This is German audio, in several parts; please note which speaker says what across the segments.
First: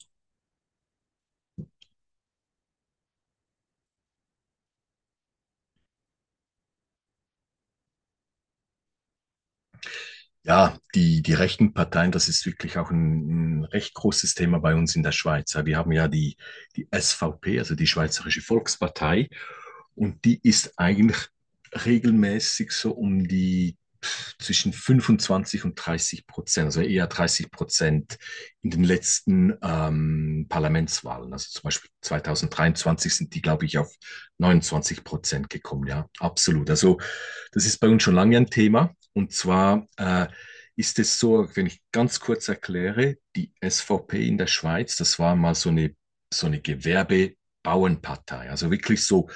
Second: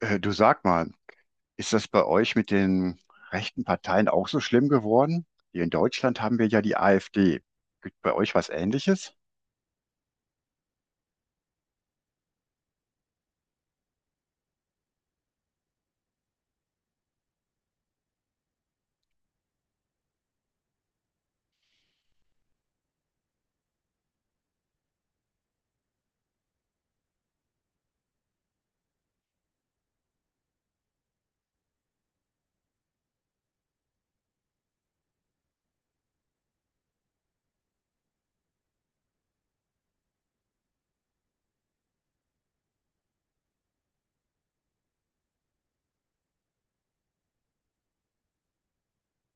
Speaker 1: Du sag mal, ist das bei euch mit den rechten Parteien auch so schlimm geworden? Hier in Deutschland haben wir ja die AfD. Gibt bei euch was Ähnliches?
Speaker 2: Ja, die rechten Parteien, das ist wirklich auch ein recht großes Thema bei uns in der Schweiz. Ja, wir haben ja die SVP, also die Schweizerische Volkspartei, und die ist eigentlich regelmäßig so um die zwischen 25 und 30%, also eher 30% in den letzten Parlamentswahlen. Also zum Beispiel 2023 sind die, glaube ich, auf 29% gekommen. Ja, absolut. Also das ist bei uns schon lange ein Thema. Und zwar ist es so, wenn ich ganz kurz erkläre, die SVP in der Schweiz, das war mal so eine Gewerbebauernpartei, also wirklich so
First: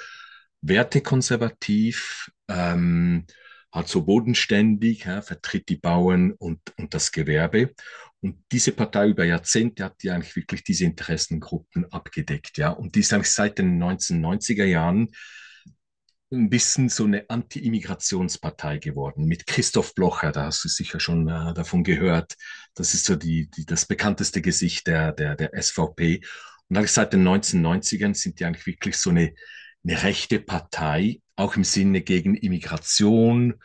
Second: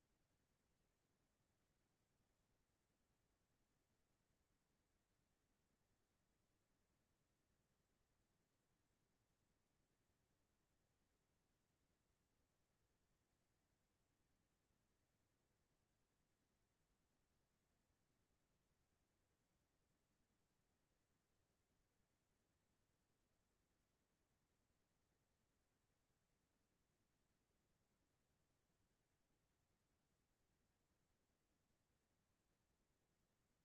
Speaker 2: wertekonservativ, halt so bodenständig, ja, vertritt die Bauern und das Gewerbe. Und diese Partei über Jahrzehnte hat ja eigentlich wirklich diese Interessengruppen abgedeckt, ja. Und die ist eigentlich seit den 1990er Jahren ein bisschen so eine Anti-Immigrationspartei geworden mit Christoph Blocher. Da hast du sicher schon davon gehört. Das ist so das bekannteste Gesicht der SVP. Und eigentlich seit den 1990ern sind die eigentlich wirklich so eine rechte Partei, auch im Sinne gegen Immigration.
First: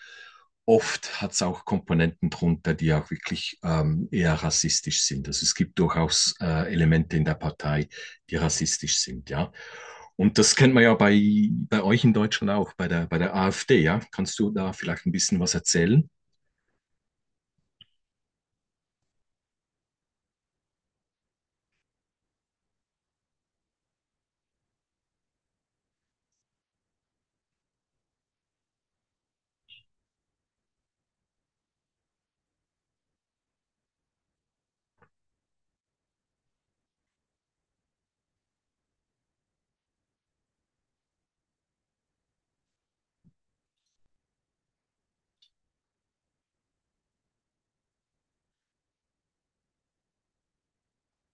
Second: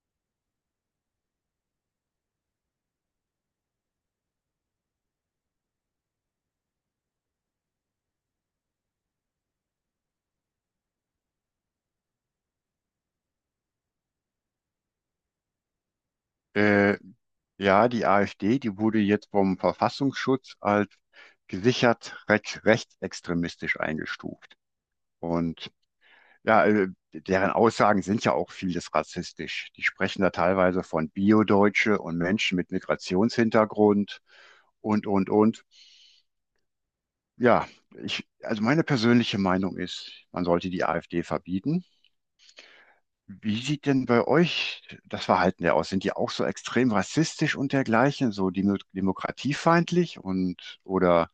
Speaker 2: Oft hat es auch Komponenten drunter, die auch wirklich eher rassistisch sind. Also es gibt durchaus Elemente in der Partei, die rassistisch sind, ja. Und das kennt man ja bei euch in Deutschland auch, bei der AfD, ja. Kannst du da vielleicht ein bisschen was erzählen?
Speaker 1: Äh, ja, die AfD, die wurde jetzt vom Verfassungsschutz als gesichert rechtsextremistisch eingestuft. Und ja, deren Aussagen sind ja auch vieles rassistisch. Die sprechen da teilweise von Biodeutsche und Menschen mit Migrationshintergrund und, und. Ja, also meine persönliche Meinung ist, man sollte die AfD verbieten. Wie sieht denn bei euch das Verhalten der aus? Sind die auch so extrem rassistisch und dergleichen, so demokratiefeindlich und oder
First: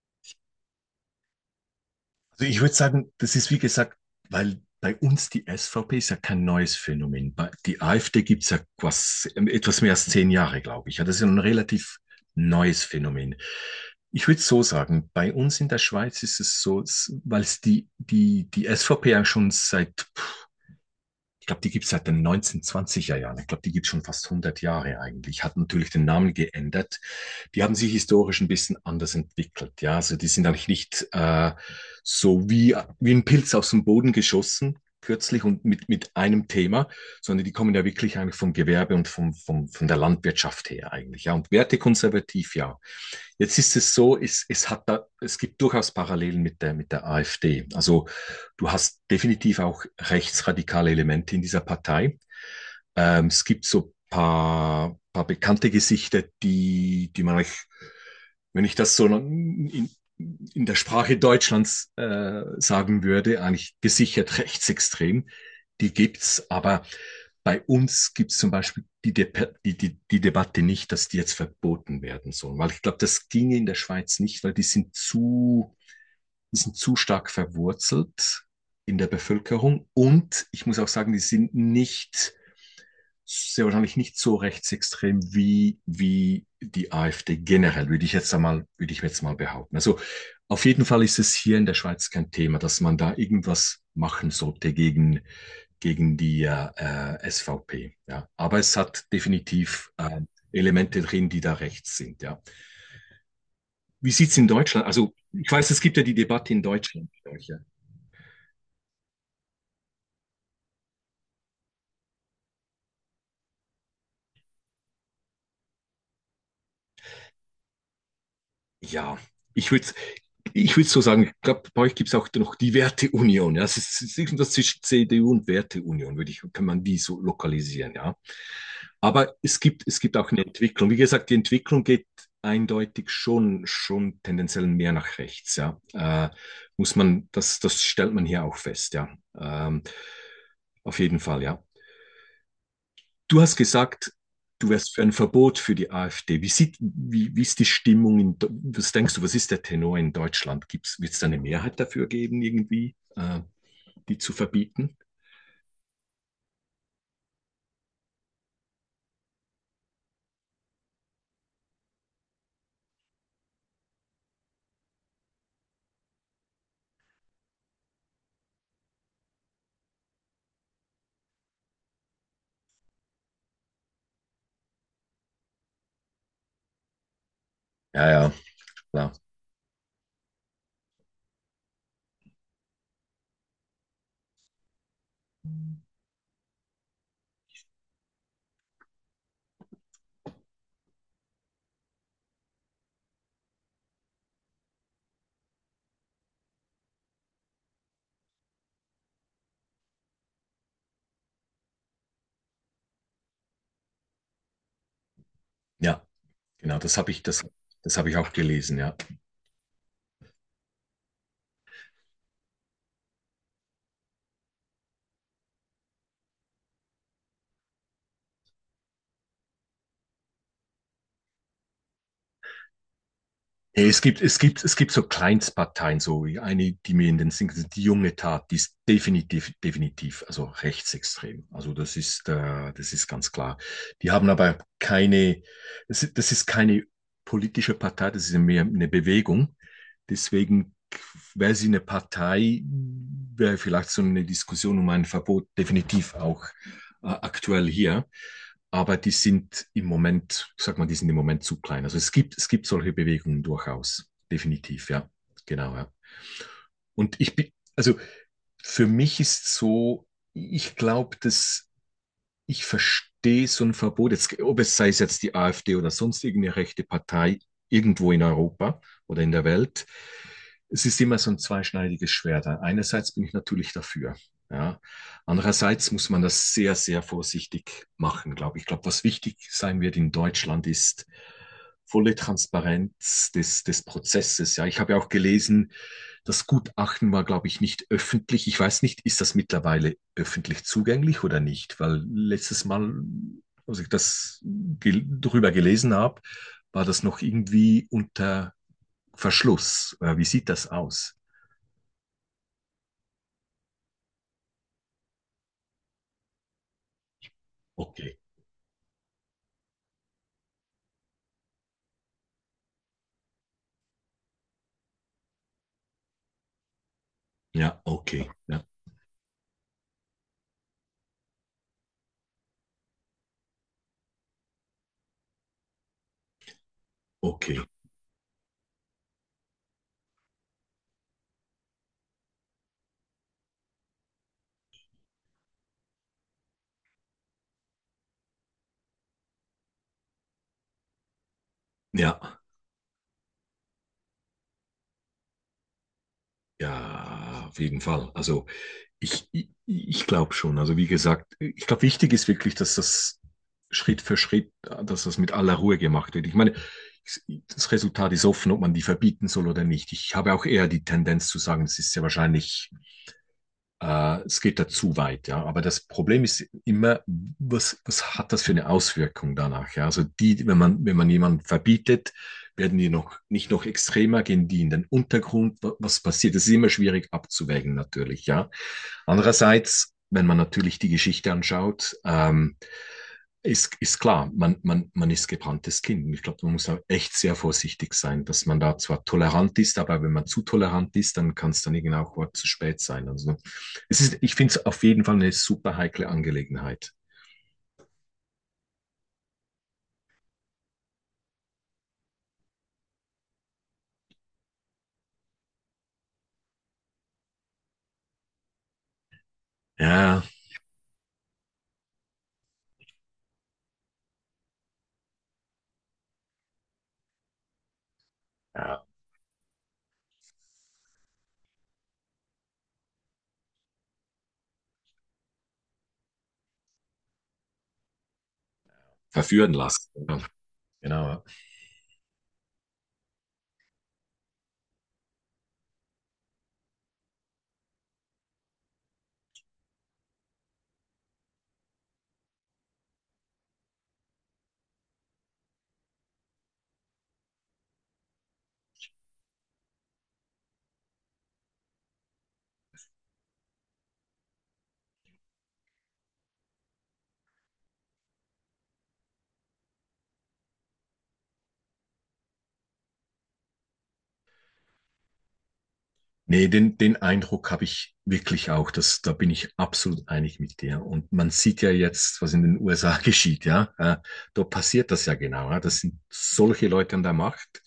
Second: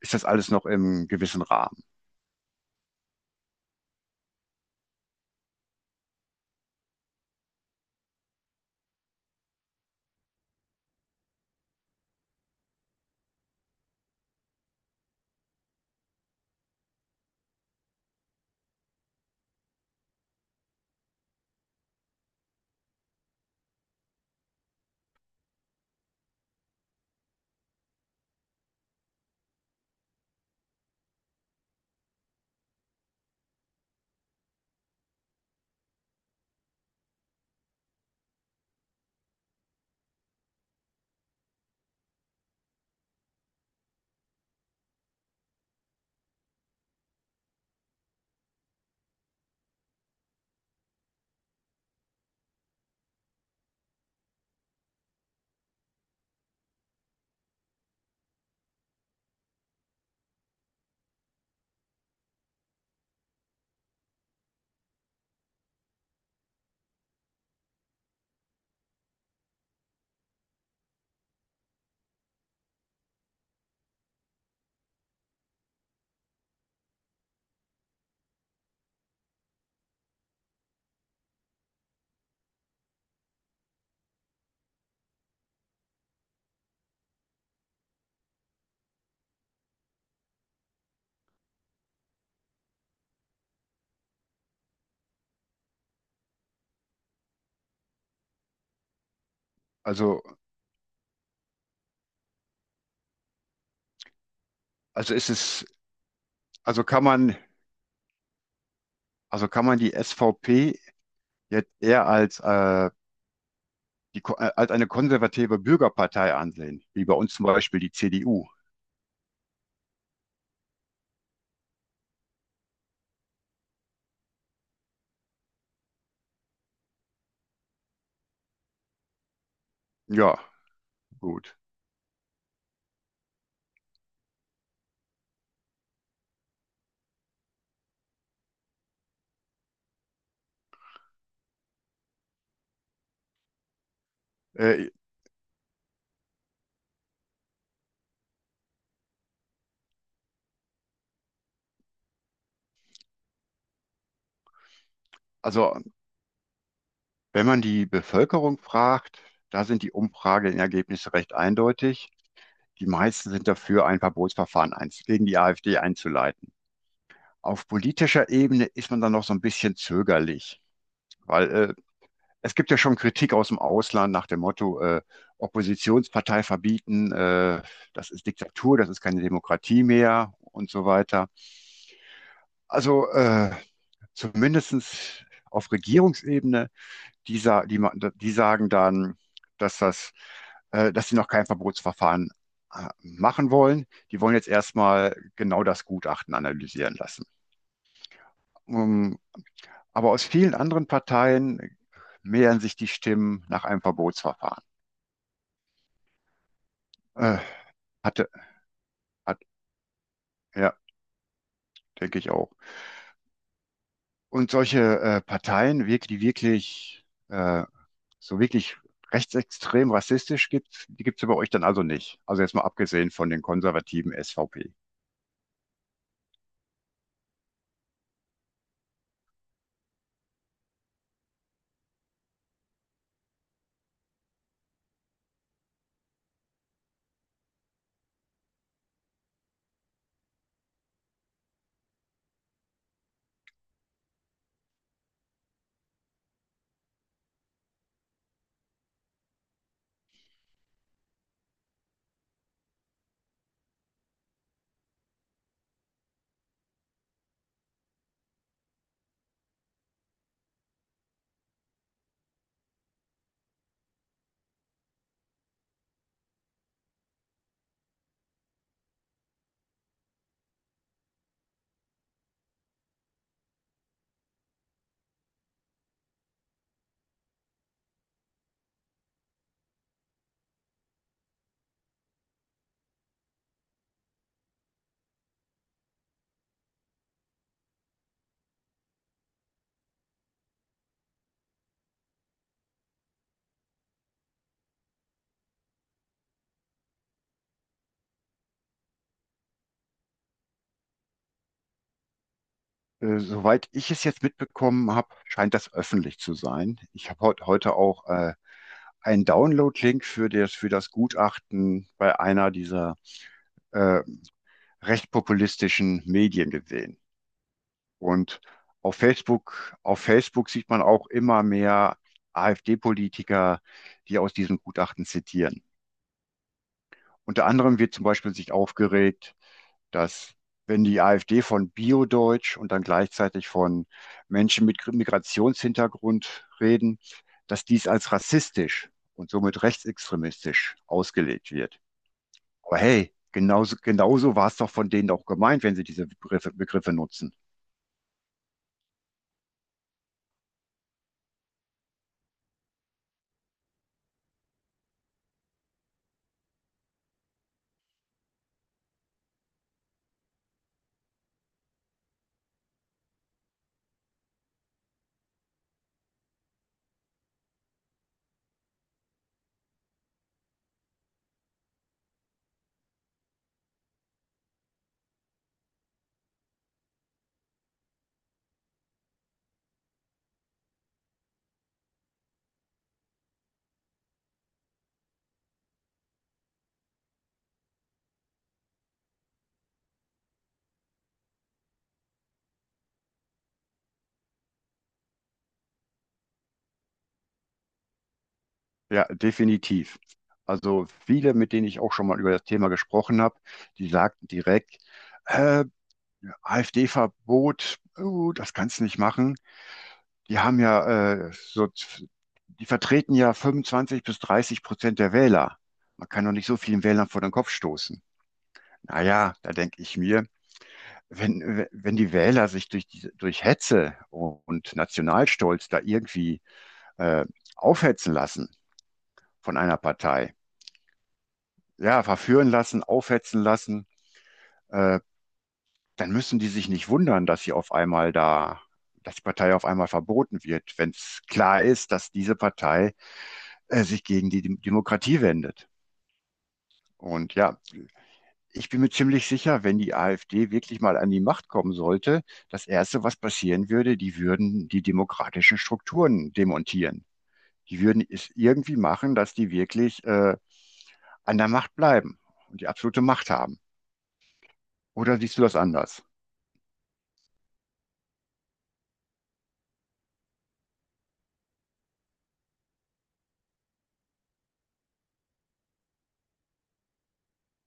Speaker 1: ist das alles noch im gewissen Rahmen?
Speaker 2: Also ich würde sagen, das ist wie gesagt, weil bei uns die SVP ist ja kein neues Phänomen. Die AfD gibt es ja quasi etwas mehr als 10 Jahre, glaube ich. Ja, das ist ja ein relativ neues Phänomen. Ich würde es so sagen, bei uns in der Schweiz ist es so, weil es die SVP ja schon seit ich glaube, die gibt es seit den 1920er Jahren. Ich glaube, die gibt es schon fast 100 Jahre eigentlich. Hat natürlich den Namen geändert, die haben sich historisch ein bisschen anders entwickelt. Ja, also die sind eigentlich nicht so wie ein Pilz aus dem Boden geschossen kürzlich und mit einem Thema, sondern die kommen ja wirklich eigentlich vom Gewerbe und von der Landwirtschaft her eigentlich. Ja, und wertekonservativ, ja. Jetzt ist es so, es hat da, es gibt durchaus Parallelen mit der AfD. Also du hast definitiv auch rechtsradikale Elemente in dieser Partei. Es gibt so paar bekannte Gesichter, die man eigentlich wenn ich das so in der Sprache Deutschlands sagen würde, eigentlich gesichert rechtsextrem. Die gibt's, aber bei uns gibt's zum Beispiel die Debatte nicht, dass die jetzt verboten werden sollen, weil ich glaube, das ginge in der Schweiz nicht, weil die sind zu stark verwurzelt in der Bevölkerung und ich muss auch sagen, die sind nicht sehr wahrscheinlich nicht so rechtsextrem wie die AfD generell, würde ich jetzt mal behaupten. Also auf jeden Fall ist es hier in der Schweiz kein Thema, dass man da irgendwas machen sollte gegen die SVP. Ja. Aber es hat definitiv
Speaker 1: Also,
Speaker 2: Elemente drin, die da rechts sind. Ja. Wie sieht's in Deutschland? Also
Speaker 1: also ist
Speaker 2: ich
Speaker 1: es,
Speaker 2: weiß, es gibt ja die Debatte in
Speaker 1: also kann
Speaker 2: Deutschland.
Speaker 1: man,
Speaker 2: Ja.
Speaker 1: also kann man die SVP jetzt eher als, als eine konservative Bürgerpartei ansehen, wie bei uns zum Beispiel die CDU?
Speaker 2: Ja, ich würde ich würd so sagen, ich glaube, bei euch gibt es auch noch die Werteunion. Ja? Es ist irgendwas zwischen CDU und Werteunion, würde ich, kann man die so lokalisieren, ja. Aber es gibt auch
Speaker 1: Ja,
Speaker 2: eine Entwicklung. Wie gesagt, die
Speaker 1: gut.
Speaker 2: Entwicklung geht eindeutig schon tendenziell mehr nach rechts, ja. Muss man, das stellt man hier auch fest, ja. Ähm, auf jeden Fall, ja. Du hast gesagt, du
Speaker 1: Äh,
Speaker 2: wärst für ein Verbot für die AfD. Wie ist die Stimmung? Was denkst du, was ist der Tenor in Deutschland? Wird es da eine Mehrheit dafür geben, irgendwie, die zu verbieten?
Speaker 1: also, wenn man die Bevölkerung fragt, da sind die Umfrageergebnisse recht eindeutig. Die meisten sind dafür, ein Verbotsverfahren eins gegen die AfD einzuleiten. Auf politischer Ebene ist man dann noch so ein bisschen zögerlich, weil es gibt ja schon Kritik aus dem Ausland nach dem Motto, Oppositionspartei verbieten,
Speaker 2: Ja,
Speaker 1: das ist
Speaker 2: ja,
Speaker 1: Diktatur, das ist
Speaker 2: klar.
Speaker 1: keine Demokratie mehr und so weiter. Also zumindest auf Regierungsebene die, sa die, ma- die sagen dann, dass das, dass sie noch kein Verbotsverfahren machen wollen. Die wollen jetzt erstmal genau das Gutachten analysieren lassen. Ähm, aber aus vielen anderen Parteien mehren sich die Stimmen nach einem Verbotsverfahren.
Speaker 2: Ja, genau, das habe ich,
Speaker 1: Äh,
Speaker 2: das, das hab ich
Speaker 1: hatte,
Speaker 2: auch gelesen, ja.
Speaker 1: hat, ja, denke ich auch. Und solche Parteien, die wirklich, so wirklich rechtsextrem rassistisch gibt, die gibt es bei euch dann also nicht. Also jetzt mal abgesehen von den
Speaker 2: Nee, es
Speaker 1: konservativen
Speaker 2: gibt, es gibt,
Speaker 1: SVP.
Speaker 2: es gibt so Kleinstparteien, so wie eine, die mir in den Sinn kommt, die junge Tat, die ist definitiv, definitiv, also rechtsextrem. Also das ist ganz klar. Die haben aber keine, das ist keine politische Partei, das ist ja mehr eine Bewegung. Deswegen wäre sie eine Partei, wäre vielleicht so eine Diskussion um ein Verbot definitiv auch aktuell hier. Aber die sind im Moment, ich sag mal, die sind im Moment zu klein. Also es gibt solche Bewegungen durchaus. Definitiv, ja. Genau, ja. Und ich bin, also für mich ist so, ich glaube, dass ich verstehe so ein Verbot, jetzt, ob es sei es jetzt die AfD oder sonst irgendeine rechte Partei irgendwo in Europa oder in der Welt. Es ist immer so ein zweischneidiges Schwert. Einerseits bin ich natürlich dafür. Ja. Andererseits muss man das sehr vorsichtig machen, glaube ich. Ich glaube, was wichtig sein wird in Deutschland ist volle Transparenz des Prozesses. Ja, ich habe ja auch gelesen, das Gutachten war, glaube ich, nicht öffentlich. Ich weiß nicht, ist das mittlerweile öffentlich zugänglich oder nicht? Weil letztes Mal, als ich das drüber gelesen habe, war das noch irgendwie unter Verschluss. Wie sieht das aus?
Speaker 1: Soweit ich es jetzt mitbekommen habe, scheint das öffentlich zu sein. Ich habe heute auch
Speaker 2: Okay.
Speaker 1: einen Download-Link für das Gutachten bei einer dieser äh, recht populistischen Medien gesehen.
Speaker 2: Ja, okay.
Speaker 1: Und
Speaker 2: Ja,
Speaker 1: auf Facebook sieht man auch immer mehr AfD-Politiker, die aus diesem Gutachten zitieren. Unter
Speaker 2: okay.
Speaker 1: anderem wird zum Beispiel sich aufgeregt, dass wenn die AfD von Bio-Deutsch und dann gleichzeitig von Menschen mit Migrationshintergrund reden, dass dies als rassistisch und somit rechtsextremistisch ausgelegt wird.
Speaker 2: Ja.
Speaker 1: Aber hey, genauso, genauso war es doch von denen auch gemeint, wenn sie diese Begriffe nutzen.
Speaker 2: Ja, auf jeden Fall. Also ich glaube schon. Also wie gesagt, ich glaube, wichtig ist wirklich, dass das Schritt für Schritt, dass das mit aller Ruhe gemacht wird. Ich meine, das Resultat ist offen, ob man die verbieten soll oder nicht. Ich habe auch eher die Tendenz zu sagen, es ist ja wahrscheinlich es geht da zu weit, ja. Aber das Problem ist immer, was hat das für eine Auswirkung danach? Ja? Also die, wenn man jemanden verbietet, werden die noch nicht noch extremer, gehen die in den Untergrund. Was passiert? Das ist immer schwierig abzuwägen, natürlich, ja. Andererseits, wenn man natürlich die Geschichte anschaut, ist, ist klar, man ist gebranntes Kind. Und ich glaube, man muss da echt sehr vorsichtig sein, dass man da zwar tolerant ist, aber wenn man zu tolerant ist, dann kann es dann irgendwann auch zu spät sein. Also es ist, ich finde es auf jeden Fall eine super heikle Angelegenheit.
Speaker 1: Ja, definitiv. Also viele, mit denen ich auch schon mal über das Thema gesprochen habe, die sagten direkt, äh, AfD-Verbot, oh, das kannst du nicht machen.
Speaker 2: Ja,
Speaker 1: Die haben ja die vertreten ja 25 bis 30% der Wähler. Man kann doch nicht so vielen Wählern vor den Kopf stoßen.
Speaker 2: ja
Speaker 1: Naja, da denke ich mir, wenn die Wähler sich durch Hetze und Nationalstolz da irgendwie äh, aufhetzen lassen
Speaker 2: verführen
Speaker 1: von einer
Speaker 2: lassen.
Speaker 1: Partei,
Speaker 2: Genau.
Speaker 1: ja, verführen lassen, aufhetzen lassen, äh, dann müssen die sich nicht wundern, dass die Partei auf einmal verboten wird, wenn es klar ist, dass diese Partei sich gegen die Demokratie wendet. Und ja, ich bin mir ziemlich sicher, wenn die AfD wirklich mal an die Macht kommen sollte, das Erste, was passieren würde, die würden die demokratischen Strukturen demontieren. Die würden es irgendwie machen, dass die wirklich an der Macht bleiben und die absolute Macht haben. Oder siehst du das anders?
Speaker 2: Nee, den Eindruck habe ich wirklich auch. Da bin ich absolut einig mit dir. Und man sieht ja jetzt, was in den USA geschieht, ja. Da passiert das ja genau. Ja? Das sind solche Leute an der Macht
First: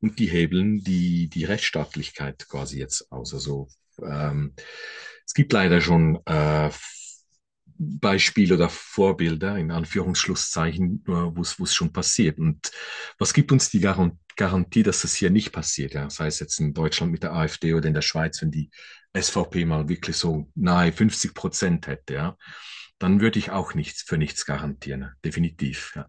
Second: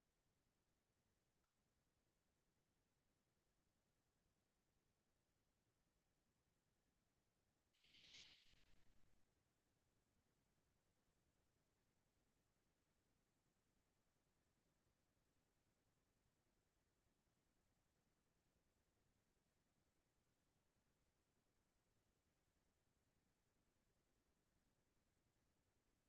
Speaker 2: und die hebeln die Rechtsstaatlichkeit quasi jetzt aus. Also ähm, es gibt leider schon Beispiele oder Vorbilder in Anführungsschlusszeichen, wo es schon passiert. Und was gibt uns die Garantie, dass das hier nicht passiert? Ja? Sei es jetzt in Deutschland mit der AfD oder in der Schweiz, wenn die SVP mal wirklich so nahe 50% hätte, ja? Dann würde ich auch nichts für nichts garantieren, definitiv. Ja?